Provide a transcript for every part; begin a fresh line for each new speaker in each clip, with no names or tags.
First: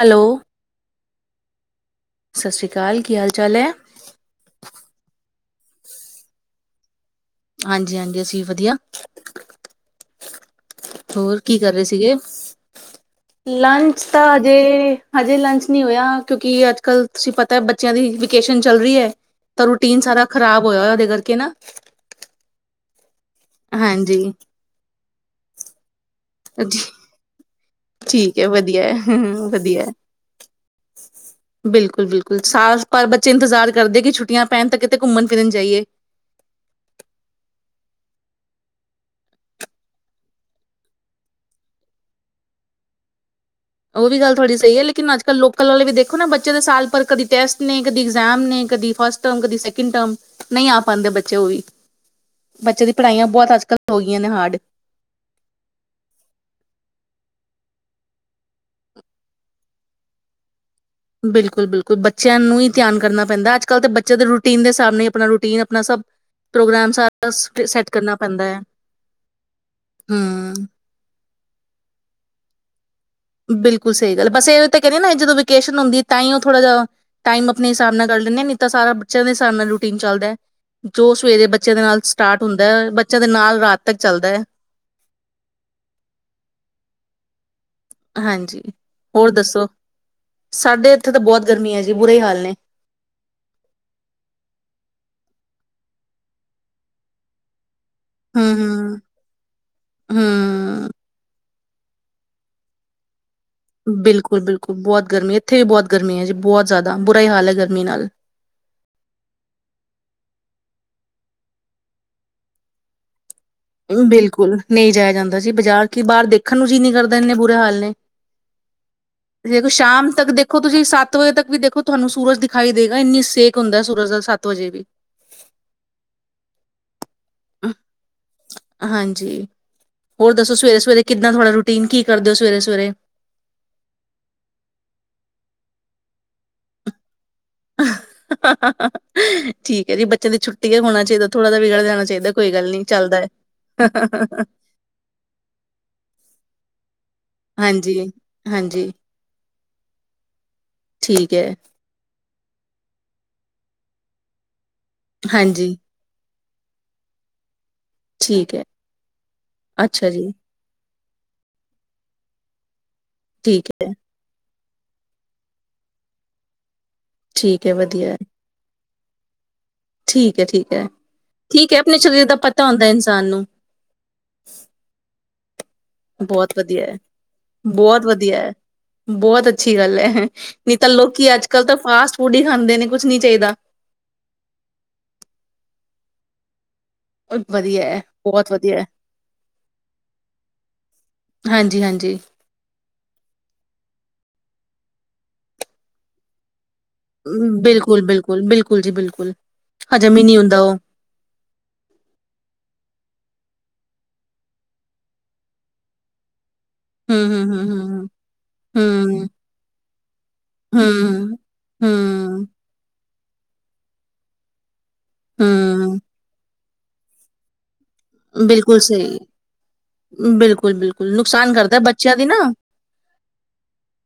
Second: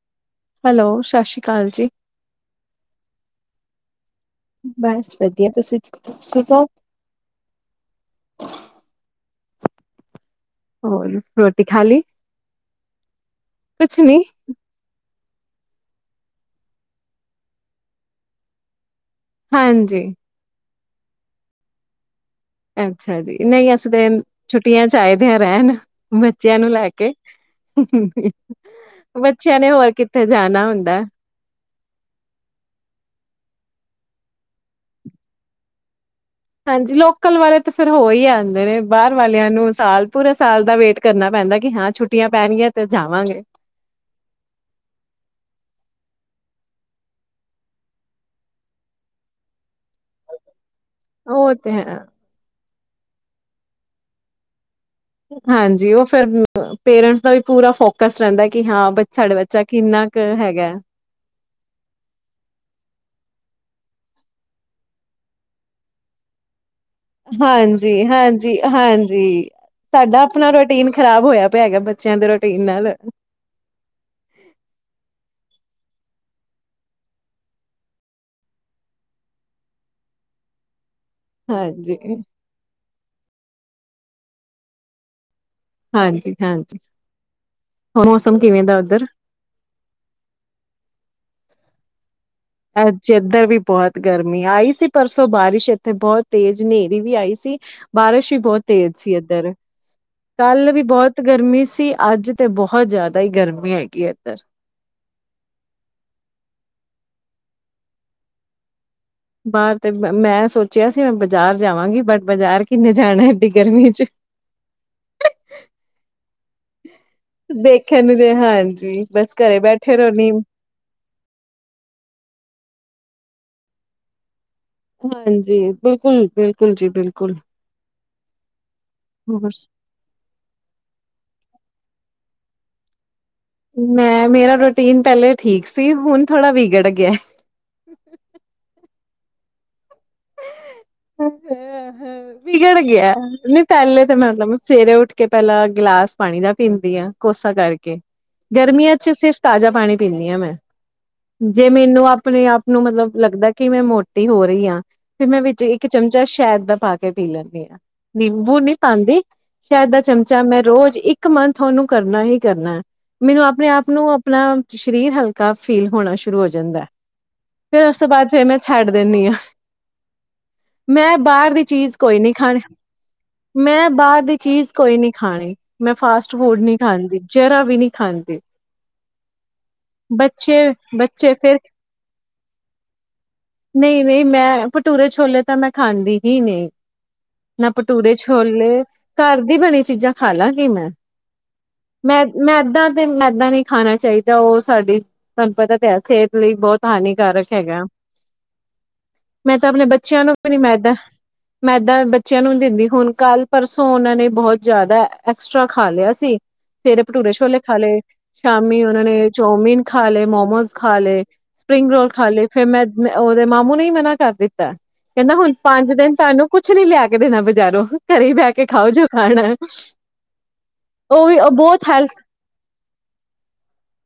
Hello,
hello. ਸਤਿ ਸ਼੍ਰੀ ਅਕਾਲ ਜੀ।
ਸਤਿ ਸ੍ਰੀ ਅਕਾਲ ਕੀ ਹਾਲ ਚਾਲ ਹੈ।
ਬਸ ਵਧੀਆ ਤੁਸੀਂ ਠੀਕ ਹੋ।
ਹਾਂਜੀ ਹਾਂਜੀ ਅਸੀਂ ਵੀ ਵਧੀਆ। ਹੋਰ ਕੀ
ਰੋਟੀ
ਕਰ
ਖਾ
ਰਹੇ
ਲਈ
ਸੀਗੇ
ਕੁਛ
ਲੰਚ
ਨੀ
ਤਾਂ ਹਜੇ। ਹਜੇ ਲੰਚ ਨਹੀਂ ਹੋਇਆ ਕਿਉਂਕਿ ਅੱਜ ਕੱਲ੍ਹ ਤੁਸੀਂ ਪਤਾ ਬੱਚਿਆਂ ਦੀ ਵੇਕੇਸ਼ਨ ਚੱਲ ਰਹੀ ਹੈ। ਤਾਂ ਰੂਟੀਨ
ਹਾਂਜੀ।
ਸਾਰਾ ਖਰਾਬ। ਹੋਇਆ ਆ ਉਹਦੇ ਕਰਕੇ ਨਾ।
[unintelligible] ਅੱਛਾ ਜੀ ਨਹੀਂ ਇਸ ਦਿਨ
ਹਾਂਜੀ।
ਛੁੱਟੀਆਂ ਚ। ਚਾਹੀਦੇ ਆ ਰਹਿਣ। ਬੱਚਿਆਂ ਨੂੰ ਲੈ ਕੇ
ਠੀਕ ਹੈ ਵਧੀਆ ਹੈ
ਬੱਚਿਆਂ ਨੇ ਹੋਰ ਕਿੱਥੇ ਜਾਣਾ ਹੁੰਦਾ ਹੈ।
ਬਿਲਕੁੱਲ ਬਿਲਕੁੱਲ ਸਾਫ਼ ਪਰ ਬੱਚੇ ਇੰਤਜ਼ਾਰ ਕਰਦੇ ਕਿ ਛੁੱਟੀਆਂ ਪੈਣ ਤਾਂ ਕਿਤੇ ਘੁੰਮਣ ਫਿਰਨ ਜਾਈਏ
ਹਾਂਜੀ ਲੋਕਲ ਵਾਲੇ ਤਾਂ ਫਿਰ ਹੋ ਹੀ ਆਂਦੇ ਨੇ ਬਾਹਰ ਵਾਲਿਆਂ ਨੂੰ ਸਾਲ ਪੂਰਾ ਸਾਲ ਦਾ ਵੇਟ ਕਰਨਾ ਪੈਂਦਾ ਕਿ ਹਾਂ ਛੁੱਟੀਆਂ ਪੈਣਗੀਆਂ ਤੇ ਜਾਵਾਂਗੇ
ਉਹ ਵੀ ਗੱਲ ਥੋੜ੍ਹੀ ਸਹੀ ਹੈ ਲੇਕਿਨ ਅੱਜ ਕੱਲ ਲੋਕਲ ਵਾਲੇ ਵੀ ਦੇਖੋ ਨਾ ਬੱਚੇ ਦੇ ਸਾਲ ਭਰ ਕਦੇ ਟੈਸਟ ਨੇ ਕਦੀ ਇਗਜ਼ਾਮ ਨੇ ਕਦੀ ਫਸਟ ਟਰਮ ਕਦੀ ਸੈਕੰਡ ਟਰਮ ਨਹੀਂ ਪਾਉਂਦੇ ਬੱਚੇ ਉਹ ਵੀ
ਤੇ ਹੈ।
ਬੱਚਿਆਂ ਦੀ ਪੜ੍ਹਾਈਆਂ ਬਹੁਤ ਅੱਜ ਕੱਲ੍ਹ ਹੋ ਗਈਆਂ ਨੇ ਹਾਰਡ
ਹਾਂਜੀ ਓਹ ਫਿਰ ਪੇਰੈਂਟਸ ਦਾ ਵੀ ਪੂਰਾ ਫੋਕਸ ਰਹਿੰਦਾ ਕਿ ਹਾਂ ਸਾਡੇ ਬੱਚਾ ਕਿੰਨਾ ਕੇ ਹੈਗਾ
ਬਿਲਕੁੱਲ ਬਿਲਕੁੱਲ ਬੱਚਿਆਂ ਨੂੰ ਹੀ ਧਿਆਨ ਕਰਨਾ ਪੈਂਦਾ ਅੱਜ ਕੱਲ੍ਹ ਤਾਂ ਬੱਚੇ ਦੇ ਰੂਟੀਨ ਦੇ ਹਿਸਾਬ ਨਾਲ ਹੀ ਆਪਣਾ ਰੂਟੀਨ ਆਪਣਾ ਸਭ ਪ੍ਰੋਗਰਾਮ ਸਾਰਾ ਸੈੱਟ ਕਰਨਾ ਪੈਂਦਾ ਹੈ
ਹਾਂਜੀ-ਹਾਂਜੀ-ਹਾਂਜੀ ਸਾਡਾ ਆਪਣਾ
ਹਮ।
ਰੋਟੀਨ ਖ਼ਰਾਬ ਹੋਇਆ ਪਿਆ ਹੈਗਾ ਬੱਚਿਆਂ ਦੇ ਰੋਟੀਨ ਨਾਲ
ਬਿਲਕੁੱਲ ਸਹੀ ਗੱਲ ਬਸ ਇਹ ਤਾਂ ਕਹਿੰਦੇ ਨਾ ਜਦੋਂ ਵੇਕੇਸ਼ਨ ਹੁੰਦੀ ਐ ਤਾਂ ਹੀ ਓ ਥੋੜ੍ਹਾ ਜਿਹਾ ਟਾਈਮ ਆਪਣੇ ਹਿਸਾਬ ਨਾਲ ਕੱਢ ਲੈਂਨੇ ਆ ਨਹੀਂ ਤਾਂ ਸਾਰਾ ਬੱਚਿਆਂ ਦੇ ਹਿਸਾਬ ਨਾਲ ਰੂਟੀਨ ਚੱਲਦਾ ਐ ਜੋ ਸਵੇਰੇ ਬੱਚਿਆਂ ਦੇ
ਹਾਂਜੀ।
ਨਾਲ ਸਟਾਰਟ ਹੁੰਦਾ ਬੱਚਿਆਂ ਦੇ ਨਾਲ ਰਾਤ ਤੱਕ ਚੱਲਦਾ ਆ
ਹਾਂਜੀ-ਹਾਂਜੀ
ਹਾਂਜੀ ਹੋਰ ਦੱਸੋ ਸਾਡੇ ਇੱਥੇ ਤਾਂ ਬਹੁਤ ਗਰਮੀਆਂ ਜੀ ਬੁਰੇ ਈ ਹਾਲ ਨੇ
ਅੱਜ ਇੱਧਰ ਵੀ ਬਹੁਤ ਗਰਮੀ ਆਈ ਸੀ ਪਰਸੋਂ ਬਾਰਿਸ਼ ਇੱਥੇ ਬਹੁਤ ਤੇਜ਼ ਹਨੇਰੀ ਵੀ ਆਈ ਸੀ ਬਾਰਿਸ਼ ਵੀ
ਹਮ
ਬਹੁਤ ਤੇਜ਼
ਹਮ
ਸੀ ਇੱਧਰ ਕੱਲ ਵੀ
ਹਮ।
ਬਹੁਤ ਗਰਮੀ ਸੀ ਤੇ ਅੱਜ ਤੇ ਬਹੁਤ ਜ਼ਿਆ
ਬਿਲਕੁੱਲ ਬਿਲਕੁੱਲ ਬਹੁਤ ਗਰਮੀ ਇੱਥੇ ਵੀ ਬਹੁਤ ਗਰਮੀ ਐ ਜੀ ਬਹੁਤ ਜ਼ਿਆਦਾ ਬੇ ਹਾਲ ਹੈ ਗਰਮੀ ਨਾਲ
ਬਾਹਰ ਤੇ ਮੈਂ ਸੋਚਿਆ ਸੀ ਮੈਂ ਬਾਜ਼ਾਰ ਜਾਵਾਂਗੀ ਬਟ ਬਾਜ਼ਾਰ ਕਿੰਨੇ ਜਾਣਾ- ਗਰਮੀ ਚ।
ਬਿਲਕੁੱਲ ਨਹੀਂ ਜਾਇਆ ਜਾਂਦਾ ਜੀ ਬਾਜ਼ਾਰ ਕੀ ਬਾਹਰ ਦੇਖਣ ਨੂੰ ਜੀਅ ਨੀ ਕਰਦਾ ਇੰਨੇ ਬੁਰੇ ਹਾਲ ਨੇ
ਦੇਖਣ ਨੂੰ ਤੇ ਹਾਂਜੀ ਬਸ ਘਰੇ
ਦੇਖੋ
ਬੈਠੇ ਰਹੋ
ਸ਼ਾਮ ਤੱਕ
ਨੀਮ
ਦੇਖੋ ਤੁਸੀਂ ਸੱਤ ਵਜੇ ਤੱਕ ਵੀ ਦੇਖੋ ਤੁਹਾਨੂੰ ਸੂਰਜ ਦਿਖਾਈ ਦੇ ਗਾ ਇੰਨੀ ਸੇਕ ਹੁੰਦਾ ਸੂਰਜ ਦਾ ਸੱ
ਹਾਂਜੀ ਬਿਲਕੁੱਲ-ਬਿਲਕੁੱਲ ਜੀ ਬਿਲ
ਹਾਂਜੀ
ਹੋਰ
ਹੋਰ ਦੱਸੋ ਸਵੇਰੇ ਸਵੇਰੇ ਕਿੱਦਾਂ ਤੁਹਾਡਾ ਰੂਟੀਨ ਕੀ ਕਰਦੇ ਹੋ ਸਵੇਰੇ [inaudible]
ਮੈਂ ਮੇਰਾ ਰੂਟੀਨ ਪਹਿਲੇ ਠੀਕ ਸੀ ਹੁਣ ਥੋੜਾ ਵਿਗੜ ਗਿਆ-
[inaudible] ਠੀ ਜਾਣਾ ਚਾਹੀਦਾ ਕੋਈ ਗੱਲ
ਵਿਗੜ
ਨਹੀਂ
ਗਿਆ
ਚੱਲਦਾ ਹੈ
ਨਹੀਂ ਪਹਿਲੇ ਤਾਂ ਮਤਲਬ ਸਵੇਰੇ ਉੱਠ ਕੇ ਪਹਿਲਾਂ ਗਿਲਾਸ ਪਾਣੀ ਦਾ ਪੀਂਦੀ ਆ ਕੋਸਾ
ਹਾਂਜੀ
ਕਰਕੇ
ਹਾਂਜੀ
ਗਰਮੀਆਂ ਚ ਸਿਰਫ ਤਾਜ਼ਾ ਪਾਣੀ ਪੀਂਨੀ ਆ ਮੈਂ
ਠੀਕ ਹੈ
ਜੇ ਮੈਨੂੰ ਆ ਆਪਣੇ ਆਪ ਨੂੰ ਮਤਲਬ ਲੱਗਦਾ ਕਿ ਮੈਂ ਮੋਟੀ ਹੋ ਰਹੀ ਆ ਫਿਰ ਮੈਂ ਵਿਚ
ਹਾਂਜੀ
ਇੱਕ ਚਮਚਾ ਸ ਸ਼ਹਿਦ ਦਾ ਪਾ ਕੇ ਪੀ ਲੈਨੀ ਆ
ਠੀਕ
ਨਿੰਬੂ
ਹੈ
ਨਹੀਂ ਪਾਉਂਦੀ। ਸ਼ਹਿਦ ਦਾ
ਅੱਛਾ ਜੀ
ਚਮਚਾ ਮੈਂ ਰੋਜ਼ ਇੱਕ ਇੱਕ ਮਨ ਤੁਨੂੰ ਕਰਨਾ ਹੀ ਕਰਨਾ ਹ। ਮੈਨੂੰ ਆਪਣੇ
ਠੀਕ ਹੈ,
ਆਪ ਨੂੰ ਆਪਣਾ ਸਰੀਰ ਹਲਕਾ ਫੀਲ ਹੋਣਾ ਸ਼ੁਰੂ ਹੋ ਜਾਂਦਾ ਅ।
ਠੀਕ ਹੈ,
ਫੇਰ ਉਸ ਤੋਂ
ਵਧੀਆ ਹੈ,
ਬਾਅਦ ਫੇਿਰ ਮੈਂ ਛੱਡ ਦ ਦਿੰਦੀ ਹਾਂ
ਠੀਕ ਹੈ, ਠੀਕ ਹੈ,
ਮੈਂ ਬਾਹਰ ਦੀ
ਠੀਕ ਹੈ,
ਚੀਜ਼
ਆਪਣੇ
ਕੋਈ
ਸਰੀਰ
ਨੀ
ਦਾ
ਖਾਣੀ
ਪਤਾ ਹੁੰਦਾ ਇਨਸਾਨ ਨੂੰ
ਮੈਂ ਬਾਹਰ ਦੀ ਚੀਜ਼ ਕੋਈ ਨਹੀ ਖਾਣੀ। ਮੈਂ ਫਾਸਟ
ਬਹੁਤ
ਫੂਡ ਨਹੀਂ
ਵਧੀਆ ਹੈ,
ਖਾਂਦੀ ਜਰਾ ਵੀ ਨਹੀਂ
ਬਹੁਤ
ਖਾਂਦੀ
ਵਧੀਆ ਬਹੁਤ ਅੱਛੀ ਗੱਲ ਹੈ
ਬੱਚੇ
ਨਹੀਂ ਤਾਂ ਲੋਕੀ
ਬੱਚੇ
ਅੱਜ
ਫਿਰ
ਕੱਲ੍ਹ ਤਾਂ ਫਾਸਟ ਫੂਡ ਹੀ ਖਾਂਦੇ ਨੇ ਕੁਛ ਨੀ ਚਾਹੀਦਾ।
ਨਹੀਂ ਨਹੀਂ ਮੈਂ ਭਟੂਰੇ ਛੋਲੇ ਤਾਂ ਮੈਂ ਖਾਂਦੀ ਹੀ ਨਹੀਂ।
ਉਹ
ਨਾ
ਵਧੀਆ ਹੈ,
ਭਟੂਰੇ
ਬਹੁਤ ਵਧੀਆ
ਛੋਲੇ
ਹੈ,
ਘਰ ਦੀ ਬਣੀ ਚੀਜ਼ਾਂ ਖਾ ਲਾਂਗੀ ਮੈਂ
ਹਾਂਜੀ ਹਾਂਜੀ।
ਮੈ ਮੈਦਾਾਂ ਤੇ ਮੈਦਾ ਨਹੀਂ ਖਾਣਾ ਚਾਹੀਦਾ ਜਾਂ ਉਹ ਸਾਡੀ ਤੁਹਾਨੂੰ ਪਤਾ ਤੇ ਹੈ। ਸਿਹਤ ਲਈ ਬਹੁਤ ਹਾਨੀਕਾਰਕ ਹੈਗਾ
ਬਿਲਕੁਲ, ਬਿਲਕੁਲ, ਬਿਲਕੁਲ ਜੀ ਬਿਲਕੁਲ।
ਮੈਂ ਤਾਂ ਆਪਣੇ
ਹਜਮ
ਬੱਚਿਆਂ
ਹੀ
ਨੂੰ
ਨਹੀਂ
ਵੀ ਨੀ
ਹੁੰਦਾ ਉਹ
ਮੈਦਾ ਮੈਦਾ ਬੱਚਿਆਂ ਨੂੰ ਨੀ ਦਿੰਦੀ ਹੁਣ ਕੱਲ ਪਰਸੋਂ ਉਹਨਾਂ ਨੇ ਬਹੁਤ ਜ਼ਿਆਦਾ ਐਕਸਟਰਾ ਖਾ ਲਿਆ ਸੀ। ਸਵੇਰੇ
ਹੂੰ
ਭਟੂਰੇ ਛੋਲੇ
ਹੂੰ ਹੂੰ
ਖਾ ਲਏ
ਹੂੰ
ਸ਼ਾਮੀ ਉਹਨਾ
ਹੂੰ
ਨੇ ਚੌਮਿਨ ਖਾਲ ਲ ਮੋਮੋਜ ਖਾ ਲੈ,
ਹੂੰ
ਸਪ੍ਰਿੰਗ ਰੋਲ ਖਾ
ਹੂੰ
ਲੈ ਫੇਮੈਸ ਉਹਦੇ ਮਾਮੂ ਨਹੀਂ ਮਨਾ ਕਰ ਦਿੱਤਾ। ਕਹਿੰਦਾ ਹੁਣ ਪੰਜ
ਹੂੰ
ਦਿਨ ਸਾਨੂੰ ਕੁਛ ਨੀ ਲਿਆ ਕੇ ਦੇਣਾ ਬਜ਼ਾਰੋਂ। ਕਰ ਬਹਿ ਕੇ
ਬਿਲਕੁਲ
ਖਾਓ ਜੋੋ
ਸਹੀ
ਖਾਣਾ
ਬਿਲਕੁਲ, ਬਿਲਕੁਲ,
ਉਹ ਵੀ
ਨੁਕਸਾਨ ਕਰਦਾ
ਬਹੁਤ ਹੈਲਥ
ਬੱਚਿਆਂ ਦੀ ਨਾ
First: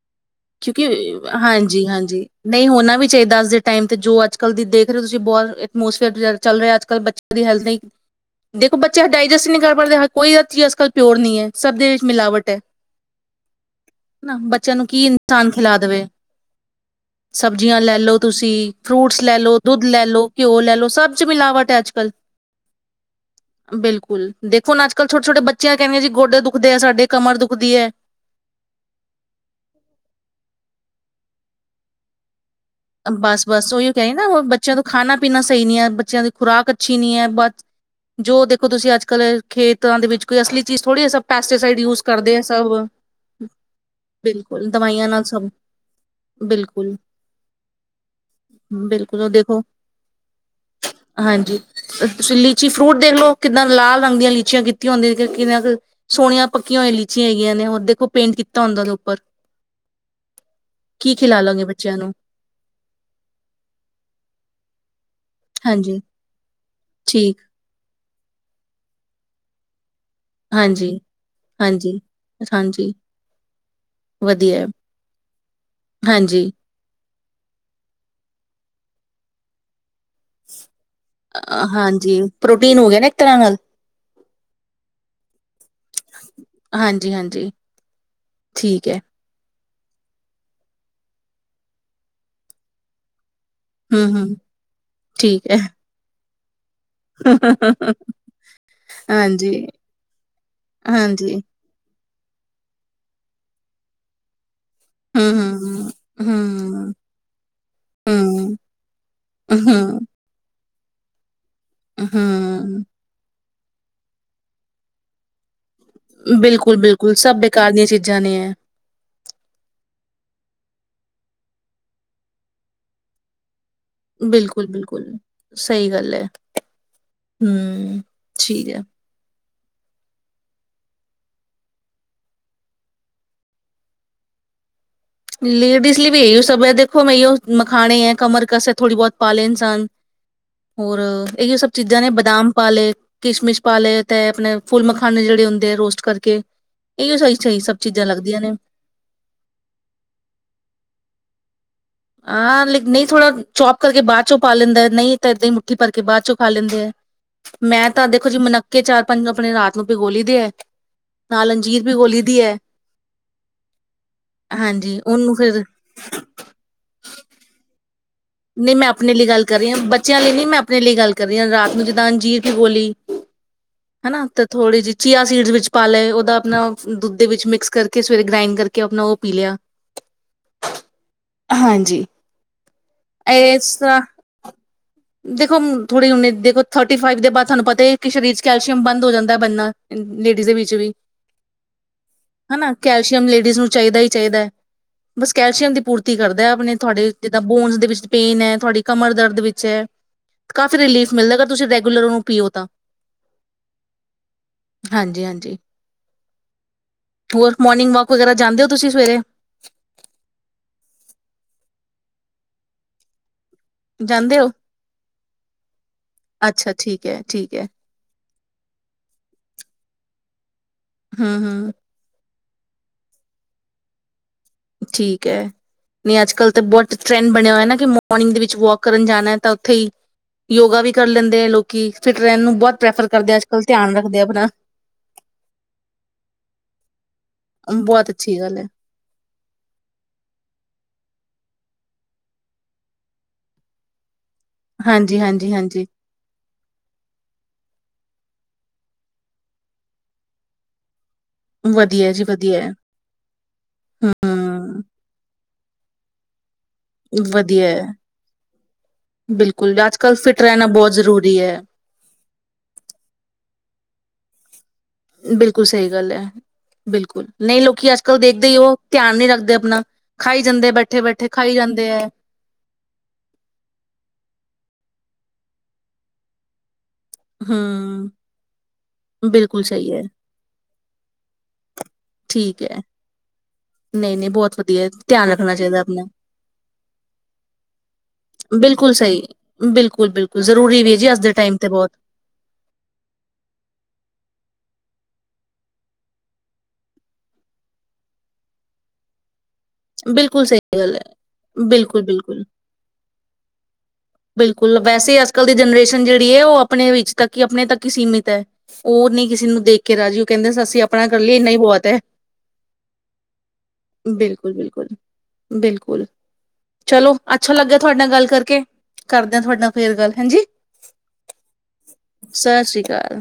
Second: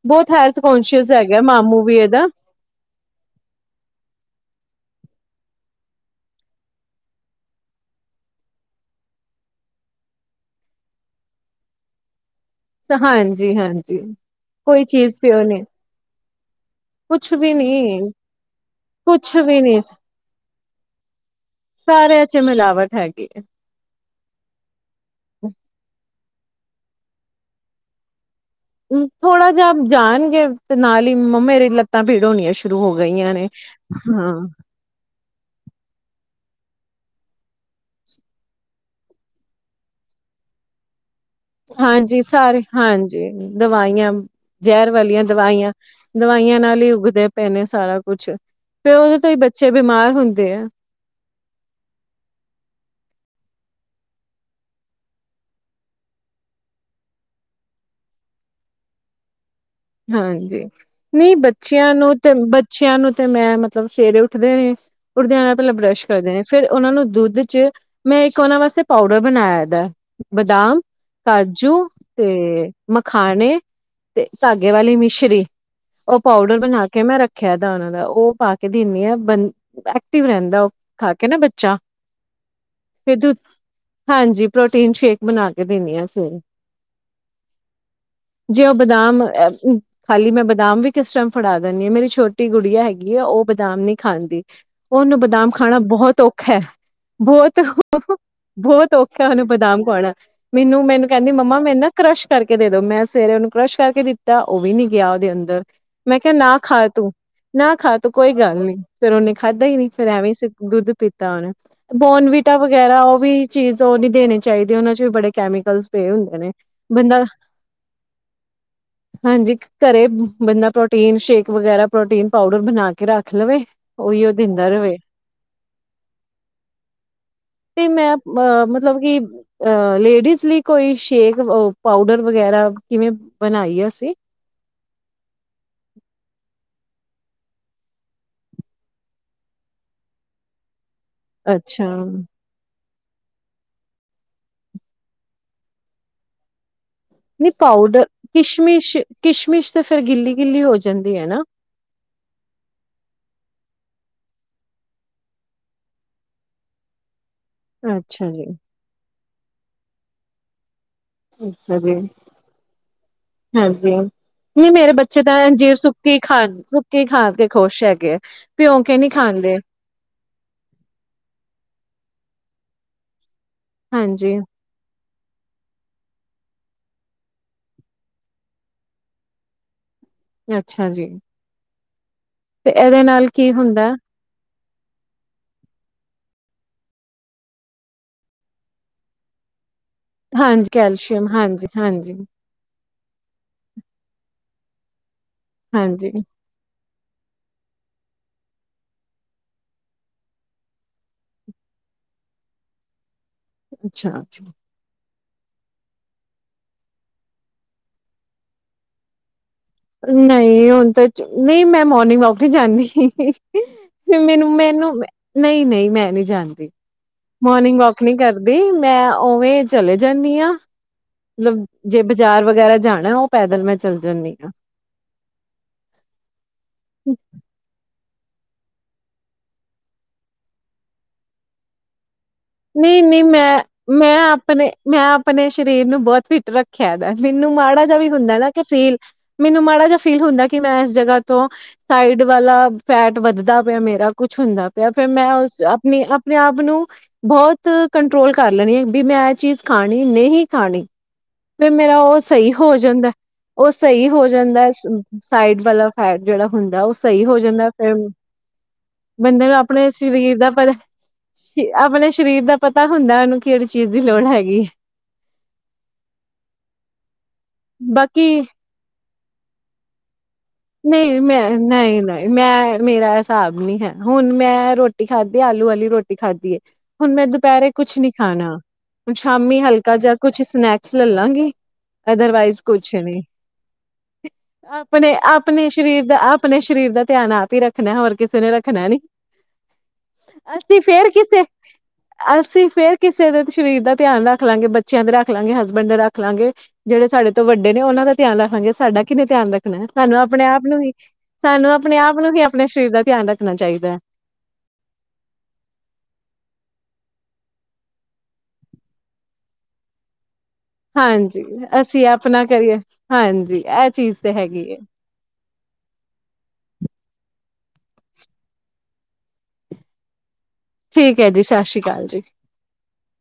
ਬਹੁਤ ਹੈਲਥ
ਕਿਉਂਕਿ
ਕੌਨਸ਼ੀਅਸ ਹੈਗਾ ਮਾਮੂ
ਹਾਂਜੀ,
ਵੀ ਇਹਦਾ
ਹਾਂਜੀ। ਨਹੀਂ ਹੋਣਾ ਵੀ ਚਾਹੀਦਾ ਅੱ ਦੇ ਟਾਈਮ ਤੇ ਜੋ ਅੱਜ ਕਲ ਦੀ ਦੇਖ ਤੁਸੀਂ ਬਹੁਤ ਐਟਮੋਸਫੇਅਰ ਚੱਲ ਰਿਹਾ ਅੱਜ ਕੱਲ ਬੱਚਿਆਂ ਦੀ ਹੈਲਥ ਨਹੀਂ ਦੇਖੋ ਬੱਚੇ ਡਾਇਜੈਸਟ ਨਹੀਂੀ ਕਰ ਪਾਦੇ ਕੋਈ ਅੱਜ ਕੱਲ ਪਿਰ ਨਹੀਂ ਹੈ। ਸਰਭ ਦੇ ਵਿੱਚ ਮਿਲਾਵਟ
ਹਾਂਜੀ ਹਾਂਜੀ
ਬੱਚਿਆਂ
ਕੋਈ
ਨੂੰ ਕੀ
ਚੀਜ਼ ਪਿਓ
ਇਨਸਾਨ
ਨੀ
ਖਿਲਾ ਦੇਵੇ
ਕੁਛ ਵੀ
ਸਬਜ਼ੀਆਂ ਲੈ
ਨੀ
ਲੋ ਤੁਸੀਂ। ਫਰੂਟਸ
ਕੁਛ
ਲੈ ਲੋ,
ਵੀ ਨੀ
ਦੁੱਧ ਲੈ ਲੋ। ਘਿਓ ਲੈ ਲੋ, ਸਭ ਚ ਮਿਲਾਵਟ ਹੈ ਅੱਜ ਕਲ
ਸਾਰਿਆਂ ਚ ਮਿਲਾਵਟ ਹੈਗੀ ਹੈ
ਬਿਲਕੁਲ ਦੇਖੋੁ ਅੱਜਕੱਲ ੋਟ ਛੋੇ ਬਿਆਂ ਕਹਦੇ ਜ ਗੋਡ ਨੂੰ ਦੁਖਦੇ ਹੈ। ਸਾਡੇ ਕਮਰ ਦੁਖਦੀ ਹੈ।
ਥੋੜਾ ਜਿਹਾ ਜਾਣਗੇ। ਤੇ ਨਾਲ ਹੀ ਮੇਰੇ ਲੱਤਾਂ ਭੀੜ ਹੋਣੀੀਆਂ।
ਬਸ, ਬਸ ਉਹੀਓ ਕਹਿ ਨਾ ਬੱਚਿਆਂ ਤੋਂ ਖਾਣਾ ਪੀਣਾ ਸਹੀ ਨੀ ਹੈ। ਬੱਚਿਆਂ ਦੀ ਖੁਰਾਕ ਅੱਛੀ ਨੀ ਹੈ ਬਸ ਜੋ ਦੇਖੋ ਤੁਸੀਂ ਅੱਜ ਕੱਲ੍ਹ ਖੇਤਾਂ ਦੇ ਵਿੱਚ ਕੋਈ ਅਸਲੀ ਚੀਜ਼ ਥੋੜ੍ਹੀ ਜ
ਹਾਂਜੀ ਸਾਰੇ ਹਾਂਜੀ ਦਵਾਈਆਂ
ਬਿਲਕੁਲ
ਜ਼ਹਿਰ
ਦਵਾਈਆਂ
ਵਾਲੀਆਂ
ਨਾਲ ਸਭ
ਦਵਾਈਆਂ ਦਵਾਈਆਂ ਨਾਲ ਹੀ
ਬਿਲਕੁਲ
ਉਗਦੇ ਪਏ ਨੇ ਸਾਰਾ ਕੁਛ ਫੇਰ ਉਹਦੇ
ਬਿਲਕੁਲ
ਤੋਂ
ਉਹ
ਹੀ
ਦੇਖੋ
ਬੱਚੇ ਬਿਮਾਰ ਹੁੰਦੇ ਆ
ਹਾਂਜੀ ਤੁਸੀਂ ਲੀਚੀ ਫਰੂਟ ਦੇਖ ਲਓ ਕਿੱਦਾਂ ਲਾਲ ਰੰਗ ਦੀਆਂ ਲੀਚੀਆਂ ਕੀਤੀਆਂ ਹੁੰਦੀਆਂ ਨੇ ਕਿੰਨਾ ਕੁ ਸੋਹਣੀਆਂ ਪੱਕੀਆਂ ਹੋਈਆਂ ਲੀਚੀਆਂ ਹੈ, ਗੀਆਂ ਨੇ ਉਹ ਦੇਖੋ ਪੇਂਟ ਕੀਤਾ ਹੁੰਦਾ ਉਹਦੇ ਉੱਪਰ
ਹਾਂਜੀ
ਕੀ
ਨਹੀਂ
ਖਿਲਾ ਲਾਂਗੇ
ਬੱਚਿਆਂ ਨੂੰ ਤੇ ਬ ਬਚੀਆਂ ਨੂੰ ਤੇ ਮੈਂ ਮਤਲਬ ਸਵੇਰੇ ਉੱਠਦੇ ਨੇ ਉਡਦੇ ਨਾਲ ਪਹਿਲਾਂ
ਹਾਂਜੀ
ਬਰੱਸ਼ ਕਰਦੇ ਨੇ ਫਿਰ ਉਹਨਾਂ ਨੂੰ ਦੁੱਧ
ਠੀਕ
ਚ ਮੈਂ ਇੱਕ ਉਹਨਾਂ ਵਾਸਤੇ ਪਾਊਡਰ ਬਣਾਇਦਾ ਬਦਾਮ
ਹਾਂਜੀ
ਕਾਜੂ
ਹਾਂਜੀ
ਤੇ
ਹਾਂਜੀ
ਮਖਾਣੇ ਤੇ
ਵਧੀਆ ਹੈ।
ਧਾਕੇ ਵਾਲੀ ਮਿਸ਼ਰੀ ਉਹ
ਹਾਂਜੀ
ਪਾਊਡਰ ਬਣਾ ਕੇ ਮੈਂ ਰੱਖਿਆ ਦਾ ਉਹਨਾ ਦਾ ਉਹ ਪਾ ਦਦੀ ਆ ਬੰ ਰਹਿੰਦਾ ਉਹ ਖਾ ਕੇ ਨਾ
ਅ,
ਬੱਚਾ
ਹਾਂਜੀ ਪ੍ਰੋਟੀਨ ਹੋ ਗਿਆ ਨਾ
ਫ
ਇੱਕ
ਦੁ
ਤਰ੍ਹਾਂ ਨਾਲ
ਹਾਂਜੀ ਪ੍ਰੋਟੀਨ ਸ਼ੇਕ ਬਣਾ ਕੇ ਦੇਣੀ ਆ ਸਵੇਰੇ
ਹਾਂਜੀ ਹਾਂਜੀ
ਜੇ ਉਹ
ਠੀਕ ਹੈ
ਬਦਾਮ ਖਾਲੀ ਮੈਂ ਬਦਾਮ ਵੀ ਕਿਸ ਟਾਈਮ ਫੜਾ ਦਿੰਦੀ ਹਾਂ ਮੇਰੀ ਛੋਟੀ ਗੁੜੀਆ ਹੈਗੀ ਆ ਉਹ ਬਦਾਮ ਨਹੀਂ
ਹੂੰ ਹੂੰ
ਖਾਂਦੀ ਉਹਨੂੰ ਬਦਾਮ
ਠੀਕ
ਖਾਣਾ ਬਹੁਤ ਔਖਾ ਖੇਰ ਬਹੁਤ,
ਹੈ
ਬਹੁਤ ਔਖਾ ਉਹਨੂੰ
ਹਾਂਜੀ,
ਬਦਾਮ ਖਵਾਉਣਾ ਮੈਨੂ, ਮੈਨੂੰ ਕਹਿੰਦੀ
ਹਾਂਜੀ,
ਮੰਮਾ ਮੈ ਨਾ ਕ੍ਰਸ਼ ਕਰਕੇ ਦੇ ਦੋ ਮੈਂ ਸਵੇਰੇ ਉਹਨੂੰ ਕ੍ਰਸ਼ ਕਰਕੇ ਦਿੱਤ ਉਹ ਵੀ ਨੀ ਗਿਆ ਉਹਦੇ
ਹੂੰ,
ਅੰਦਰ
ਹੂੰ,
ਮੈਂ ਕਿਹਾ ਨਾ ਖਾ
ਹੂੰ,
ਤੂੰ ਨਾ ਖਾ ਤੂੰ ਕੋਈ ਗੱਲ ਨੀ ਫੇਰ ਉਹਨੇ ਖਾਧਾ ਹੀ ਨੀ
ਹੂੰ,
ਫੇਰ ਐਵੇਂ ਦੁੱਧ ਪੀਤਾ ਉਹਨੇ ਬੋਨਵੀਟਾ
ਹੂੰ,
ਵਗੈਰਾ ਉਹ ਵੀ ਚੀਜ਼ ਉਹ ਨੀ ਦੇਣੀ ਚਾਹੀਦੀ ਉਹਨਾਂ ਚ ਵੀ ਬੜੇ ਕੈਮੀਕਲ
ਬਿਲਕੁਲ-ਬਿਲਕੁਲ ਸਭ ਬੇਕਾਰ ਦੀਆਂ ਚੀਜ਼ਾਂ ਨੇ ਹੈ
ਹਾਂਜੀ ਘਰੇ ਬੰਦਾ ਪ੍ਰੋਟੀਨ ਸ਼ੇਕ ਵਗੈਰਾ ਪ੍ਰੋਟੀਨ ਪਾਊਡਰ ਬਣਾ ਕੇ ਰੱਖ ਲਵੇ ਉਹੀਓ ਦਿੰਦਾ ਰਵੇ
ਬਿਲਕੁਲ-ਬਿਲਕੁਲ ਸਹੀ ਗੱਲ ਹੈ
ਤੇ
ਹਮ
ਮੈਂ ਅ
ਠੀਕ ਹੈ
ਮਤਲਬ ਕਿ ਅ ਲੇਡੀਜ਼ ਲਈ ਕੋਈ ਸ਼ੇਕ ਪਾਊਡਰ ਵਗੈਰਾ ਕਿਵੇਂ ਬਣਾਈ ਅਸ ਜ- [unintelligible]
ਲੇਡੀਜ਼ ਲਈ ਵੀ ਇਹੀ ਸਭ ਹੈ ਦੇਖੋ ਮੈਂ ਮਖਾਣੇ ਹੈ ਕਮਰ ਕਸ ਹੈ ਥੋੜ੍ਹੀ ਬਹੁਤ ਪਾਲੇ ਇਨਸਾਨ ਹੋਰ ਇਹੀ ਸਭ
ਅੱਛਾ
ਚੀਜ਼ਾਂ ਨੇ
ਨਹੀਂ
ਬਦਾਮ ਪਾ ਲੇ ਕਿਸ਼ਮਿਸ਼ ਪਾ ਲਏ ਤੇ ਆਪਣੇ ਫੁੱਲ ਮਖਾਨੇ ਜਿਹੜੇ ਹੁੰਦੇ ਆ ਰੋਸਟ ਕਰਕੇ ਇਹੀਓ ਸਹੀ
ਨਿ
ਸਹੀ ਸਭ
ਪਾਊਡਰ
ਚੀਜ਼ਾਂ ਲੱਗਦੀਆਂ ਨੇ।
ਕਿਸ਼ਮਿਸ਼, ਕਿਸ਼ਮਿਸ਼ ਤੇ ਫੇਰ ਗਿੱਲੀ-ਗਿੱਲੀ ਹੋ ਜਾਂਦੀ ਹੈ ਨਾ
ਹਾਂ ਨਹੀਂ ਥੋੜ੍ਹਾ ਚੌਪ ਕਰਕੇ ਬਾਅਦ ਚੋਂ ਪਾ ਲੈਂਦਾ ਨਹੀਂ ਤਾਂ ਇਦਾਂ ਮੁੱਠੀ ਭਰ ਕੇ ਬਾਅਦ ਚੋਂ ਪਾ ਲੈਂਦੇ ਹੈ ਮੈਂ ਤਾਂ ਦੇਖੋ
ਅੱਛਾ
ਜੋ
ਜੀ
ਮਨੱਕੇਚ ਆ [unintelligible] ਆਪਣੇ ਰਾਤ ਨੂੰ ਭਿਗੋ ਲਈਦੇ ਹੈ ਨਾਲ ਅੰਜੀਰ
ਜ
ਭਿਗੋਲੀ ਦੀ ਹੈ।
ਹਾਂਜੀ ਨਹੀਂ ਮੇਰੇ
ਹਾਂਜੀ
ਬੱਚੇ
ਉਹਨੂੰ
ਤਾਂ
ਫਿਰ
ਅਨਜੀਰ ਸੁੱਕੀ ਖਾ [unintelligible] ਕੀ ਖਾ ਕੇ ਖੁਸ਼ ਹੈਗੇ
ਨਹੀਂ
ਭਿਉਂ
ਮੈਂ
ਕੇ
ਆਪਣੇ ਲਈ ਗੱਲ
ਖਾਂਦੇ
ਕਰ ਰਹੀ ਹਾਂ ਬੱਚਿਆਂ ਲਈ ਨਹੀਂ ਮੈਂ ਆਪਣੇ ਲਈ ਗੱਲ ਕਰੀ ਹਾਂ ਰਾਤ ਨੂੰ ਅੰਜੀਰ ਦੀ ਗੋਲੀ ਹਨਾ
ਹਾਂਜੀ
ਤਾਂ ਥੋੜੀ ਜਿ ਚੀਆ ਸੀਡਸ ਵਿੱਚ ਪਾ ਲਏ ਉਹਦਾ ਆਪਣਾ ਦੁੱਧ ਦੇ ਵਿੱਚ ਮਿਕਸ ਕਰਕੇ ਸਵੇਰੇ ਗ੍ਰਾਇੰਡ ਕਰਕੇ ਆਪਣਾ ਉਹ ਪੀ ਲਿਆ
ਅੱਛਾ ਜੀ
ਹਾਂਜੀ
ਤੇ ਇਹਦੇ ਨਾਲ ਕੀ
ਇਸ
ਹੁੰਦਾ
ਤਰ੍ਹਾਂ ਦੇਖੋ ਥੋੜ੍ਹੀ ਹੁਨ ਦੇਖੋ ਥਰਟੀ ਫਾਈਵ ਦੇ ਬਾਅਦ ਤੁਹਾਨੂੰ ਪਤਾ ਹੀ ਹੈ ਕਿ ਸਰੀਰ ਚ ਕੈਲਸ਼ੀਅਮ ਬੰਦ ਹੋ ਜਾਂਦਾ ਹੈ ਬਨਣਾ
ਹਾਂਜੀ ਕੈਲਸ਼ੀਅਮ ਹਾਂਜੀ ਹਾਂਜੀ
ਹਨਾ ਕੈਲਸ਼ੀਅਮ ਲੇਡੀਜ਼ ਨੂੰ ਚਾਹੀਦਾ ਹੀ ਚਾਹੀਦਾ ਹੈ ਬਸ ਕੈਲਸ਼ੀਅਮ ਦੀ
ਹਾਂਜੀ
ਪੂਰਤੀ ਕਰਦਾ ਆਪਣੇ ਤੁਹਾਡੇ ਜਿੱਦਾਂ ਬੋਨਸ ਦੇ ਵਿੱਚ ਪੇਨ ਹੈ ਤੁਹਾਡੀ ਕਮਰ ਦਰਦ ਵਿੱਚ ਹੈ ਕਾਫੀ ਰਿਲੀਫ਼ ਮਿਲਦਾ ਅਗਰ ਤੁਸੀਂ ਰੈਗੂਲਰ ਓਨੂੰ ਪੀਓ ਤਾਂ
ਅੱਛਾ ਅੱਛਾ
ਹਾਂਜੀ ਹਾਂਜੀ ਹੋਰ ਮੋਰਨਿੰਗ ਵਾਕ ਵਗੈਰਾ ਜਾਂਦੇ ਹੋ ਤੁਸੀਂ ਸਵੇਰੇ
ਨਹੀਂ ਹੁਣ ਤਾਂ ਨਹੀਂ ਮੈਂ ਮੋਰਨਿੰਗ ਵਾਕ ਹੀ ਜਾਂਦੀ
ਜਾਂਦੇ ਹੋ
ਮੈਨੂੰ ਮੈਨੂੰ ਨਹੀਂ ਨਹੀਂ ਮੈਂ ਨੀ ਜਾਦੀ
ਅੱਛਾ ਠੀਕ ਹੈ ਠੀਕ ਹੈ
ਮੋਰਨਿੰਗ ਵਾਕ ਨਹੀਂ ਕਰਦੀ ਨਹੀਂ ਮੈਂ ਓਵੇਂ ਚਲੇ ਜਾਂਦੀ ਹਾਂ
ਹੂੰ
ਮਤਲਬ
ਹੂੰ
ਜੇ ਬਾਜ਼ਾਰ ਵਗੈਰਾ ਜਾਣਾ ਉਹ ਪੈਦਲ ਮੈਂ ਚੱਲ ਜਾਂਦੀ ਹਾਂ।
ਠੀਕ ਹੈ ਨਹੀਂ ਅੱਜ ਕੱਲ ਤਾਂ ਬਹੁਤ ਟਰੈਂਡ ਬਣਿਆ ਹੋਇਆ ਨਾ ਕਿ ਮੋਰਨਿੰਗ ਦੇ ਵਿੱਚ ਵਾਕ ਕਰਨ ਜਾਣਾ ਤਾਂ ਉੱਥੇ ਹੀ ਯੋਗਾ ਵੀ ਕਰ ਲੈਂਦੇ ਹੈ ਲੋਕੀ ਫਿਟ ਰਹਿਣ ਨੂੰ ਬਹੁਤ
ਨਹੀਂ
ਪ੍ਰੈਫਰ
ਨਹੀਂ
ਕਰਦੇ ਆ ਅੱਜ
ਮੈਂ
ਕੱਲ੍ਹ ਧਿਆਨ
ਮੈਂ
ਰੱਖਦੇ ਆ ਆਪਣਾ
ਆਪਣੇ ਮੈਂ ਆਪਣੇ ਸਰੀਰ ਨੂੰ ਬਹੁਤ ਫਿਟ ਰੱਖਿਆ ਦਾ ਮੈਨੂੰ ਮਾੜਾ ਜਿਹਾ ਵੀ
ਬਹੁਤ
ਹੁੰਦਾ
ਅੱਛੀ
ਨਾ
ਗੱਲ
ਕਿ
ਹੈ
ਫੀਲ ਮੈਨੂੰ ਮਾੜਾ ਜਿਹਾ ਫੀਲ ਹੁੰਦਾ ਕਿ ਮੈਂ ਇਸ ਜਗ੍ਹਾ ਤੋਂ ਸਾਈਡ ਵਾਲਾ ਫੈਟ ਵੱਧਦਾ ਪਿਆ ਮੇਰਾ ਕੁਛ ਹੁੰਦਾ ਪਿਆ ਫਿਰ
ਹਾਂਜੀ
ਮੈਂ
ਹਾਂਜੀ
ਉਸ
ਹਾਂਜੀ
ਆਪਣੀ ਆਪਣੇ ਆਪ ਨੂੰ ਕੰਟਰੋਲ ਕਰ ਲੈਣੀ ਐਂ ਬਈ, ਮੈਂ, ਇਹ ਚੀਜ਼ ਖਾਣੀ ਨਹੀਂ ਖਾਣੀ। ਫਿਰ ਮੇਰਾ
ਵਧੀਆ
ਉਹ
ਜੀ
ਸਹੀ
ਵਧੀਆ ਹੈ।
ਹੋ ਜਾਂਦਾ, ਉਹ ਸਹੀ ਹੋ ਜਾਂਦਾ।
ਹੂੰ
ਸਾਈਡ ਵਾਲਾ ਫੈਟ, ਜਿਹੜਾ ਹੁੰਦਾ ਉਹ ਸਹੀ ਹੋ
ਵਧੀਆ
ਜਾਂਦਾ
ਹੈ
ਫਿਰ, ਬੰਦੇ ਨੂੰ
ਬਿਲਕੁਲ
ਆਪਣੇ
ਅੱਜ ਕੱਲ੍ਹ
ਸਰੀਰ
ਫਿਟ
ਦਾ
ਰਹਿਣਾ
ਪਰ
ਬਹੁਤ ਜ਼ਰੂਰੀ ਹੈ
ਆਪਣੇ ਦਾ ਪਤਾ ਹੁੰਦਾ, ਉਹਨੂੰ ਕਿਹੜੀ ਚੀਜ਼ ਦੀ ਲੋੜ ਹੈਗੀ।
ਬਿਲਕੁਲ ਸਹੀ ਗੱਲ ਐ, ਬਿਲਕੁਲ ਨਹੀਂ ਲੋਕੀ ਅੱਜ- ਕੱਲ
ਬਾਕੀ
ਦੇਖਦੇ ਹੀ ਉਹ ਧਿਆਨ ਨਹੀਂ ਰੱਖ ਕਰਦੇ ਆਪਣਾ ਖਾਈ ਜਾਂਦੇ ਬੈਠੇ
ਨਹੀਂ
ਬੈਠੇ
ਮੈਂ,
ਖਾਈ ਜਾਂਦੇ
ਨਹੀਂ-
ਹੈ
ਨਹੀਂ ਮੈਂ, ਮੇਰਾ ਐ ਹਿਸਾਬ ਨਹੀਂ ਹੈ ਹੁਣ ਮੈਂ, ਰੋਟੀ ਰੋਟੀ ਖਾਧੀ, ਆਲੂ ਵਾਲੀ ਰੋਟੀ ਖਾਧੀ ਏ। ਹੁਣ ਮੈਂ ਦੁਪਹਿਰੇ ਕੁਛ
ਹਮ
ਨੀ ਖਾਣਾ, ਹੁਣ ਸ਼ਾਮੀ
ਬਿਲਕੁਲ ਸਹੀ
ਹਲਕਾ
ਹੈ
ਜਾ ਕੁਛ ਸਨੈਕਸ ਲੈ ਲਾਂਗੀ, ਅਦਰਵਾਈਜ਼
ਠੀਕ ਹੈ
ਕੁਛ ਨਹੀਂ।
ਨਹੀਂ, ਨਹੀਂ, ਬਹੁਤ ਵਧੀਆ ਧਿਆਨ ਰੱਖਣਾ।
ਆਪਣੇ
ਚਾਹੀਦਾ
ਸਰੀਰ
ਆਪਣਾ
ਦਾ, ਆਪਣੇ ਸਰੀਰ ਦਾ ਧਿਆਨ ਆਪ ਹੀ ਰੱਖਣਾ, ਹੋਰ ਕਿਸੇ ਨੇ ਰੱਖਣਾ
ਬਿਲਕੁਲ
ਨੀ।
ਸਹੀ ਬਿਲਕੁਲ ਬਿਲਕੁਲ
ਅਸੀਂ
ਜ਼ਰੂਰੀ ਵੀ ਹੈ
ਫੇਰ
ਜੀ ਅੱਜ ਦੇ
ਕਿਸੇ
ਟਾਈਮ ਤੇ ਬਹੁਤ
ਅਸੀਂ ਫੇਰ, ਕਿਸੇ ਦੇ ਸਰੀਰ ਦਾ ਧਿਆਨ ਰੱਖ ਲਾਂਗੇ ਬ ਬੱਚਿਆਂ ਦੇ ਰੱਖ ਲਾਂਗੇ, ਹਸਬੈਂਡ ਦੇ ਰੱਖ ਲਵਾਂਗੇ, ਜਿਹੜੇ ਸਾਡੇ ਤੋਂ ਵੱਡੇ ਨੇ ਉਹਨਾਂ ਦਾ ਧਿਆਨ ਰੱਖਾਂਗੇ, ਸਾਡਾ ਕਿੰਨੇ ਧਿਆਨ ਰੱਖ ਸਾਨੂੰ ਆਪ- ਆਪਣੇ
ਬਿਲਕੁਲ ਸਹੀ
ਨੂੰ ਹੀ
ਗੱਲ ਹੈ।
ਸਾਨੂੰ ਆਪਣੇ
ਬਿਲਕੁਲ,
ਆਪ ਨੂੰ ਹੀ
ਬਿਲਕੁਲ,
ਆਪਣੇ ਸਰੀਰ ਦਾ ਧਿਆਨ ਰੱਖਣਾ ਚਾਹੀਦਾ ਹੈ,
ਬਿਲਕੁਲ ਵੈਸੇ, ਅੱਜ- ਕੱਲ੍ਹ ਦੀ ਜਨਰੇਸ਼ਨ ਜਿਹੜੀ ਹੈ ਉਹ ਆਪਣੇ ਵਿੱਚ ਤੱਕ, ਆਪਣੇ ਤੱਕ ਹੀ ਸੀਮਿਤ ਹੈ, ਉਹ ਨਹੀਂ ਕਿਸੇ ਨੂੰ ਦੇਖ ਕੇ ਰਾਜੀ। ਕਹਿੰਦੇ ਅਸੀਂ ਆਪਣਾ ਕਰ ਲਈਏ
ਹਾਂਜੀ,
ਇੰਨਾ ਹੀ ਬਹੁਤ ਹੈ
ਅਸੀਂ ਆਪਣਾ ਕਰੀਏ, ਹਾਂਜੀ, ਇਹ ਚੀਜ਼ ਤੇ ਹੈ।
ਬਿਲਕੁਲ,
ਹੈਗੀ
ਬਿਲਕੁਲ- ਬਿਲਕੁਲ ਚਲੋ ਅੱ ਅੱਛਾ ਲੱਗਿਆ ਤੁਹਾਡੇ ਨਾਲ ਗੱਲ ਕਰਕੇ ਕਰਦੇ ਹਾਂ, ਤੁਹਾਡੇ ਨਾਲ ਫੇਰ ਗੱਲ। ਹਾਂਜੀ।
ਠੀਕ ਹੈ ਜੀ। ਸਤਿ ਸ਼੍ਰੀ ਅਕਾਲ ਜੀ।
ਸਤਿ ਸ੍ਰੀ ਅਕਾਲ।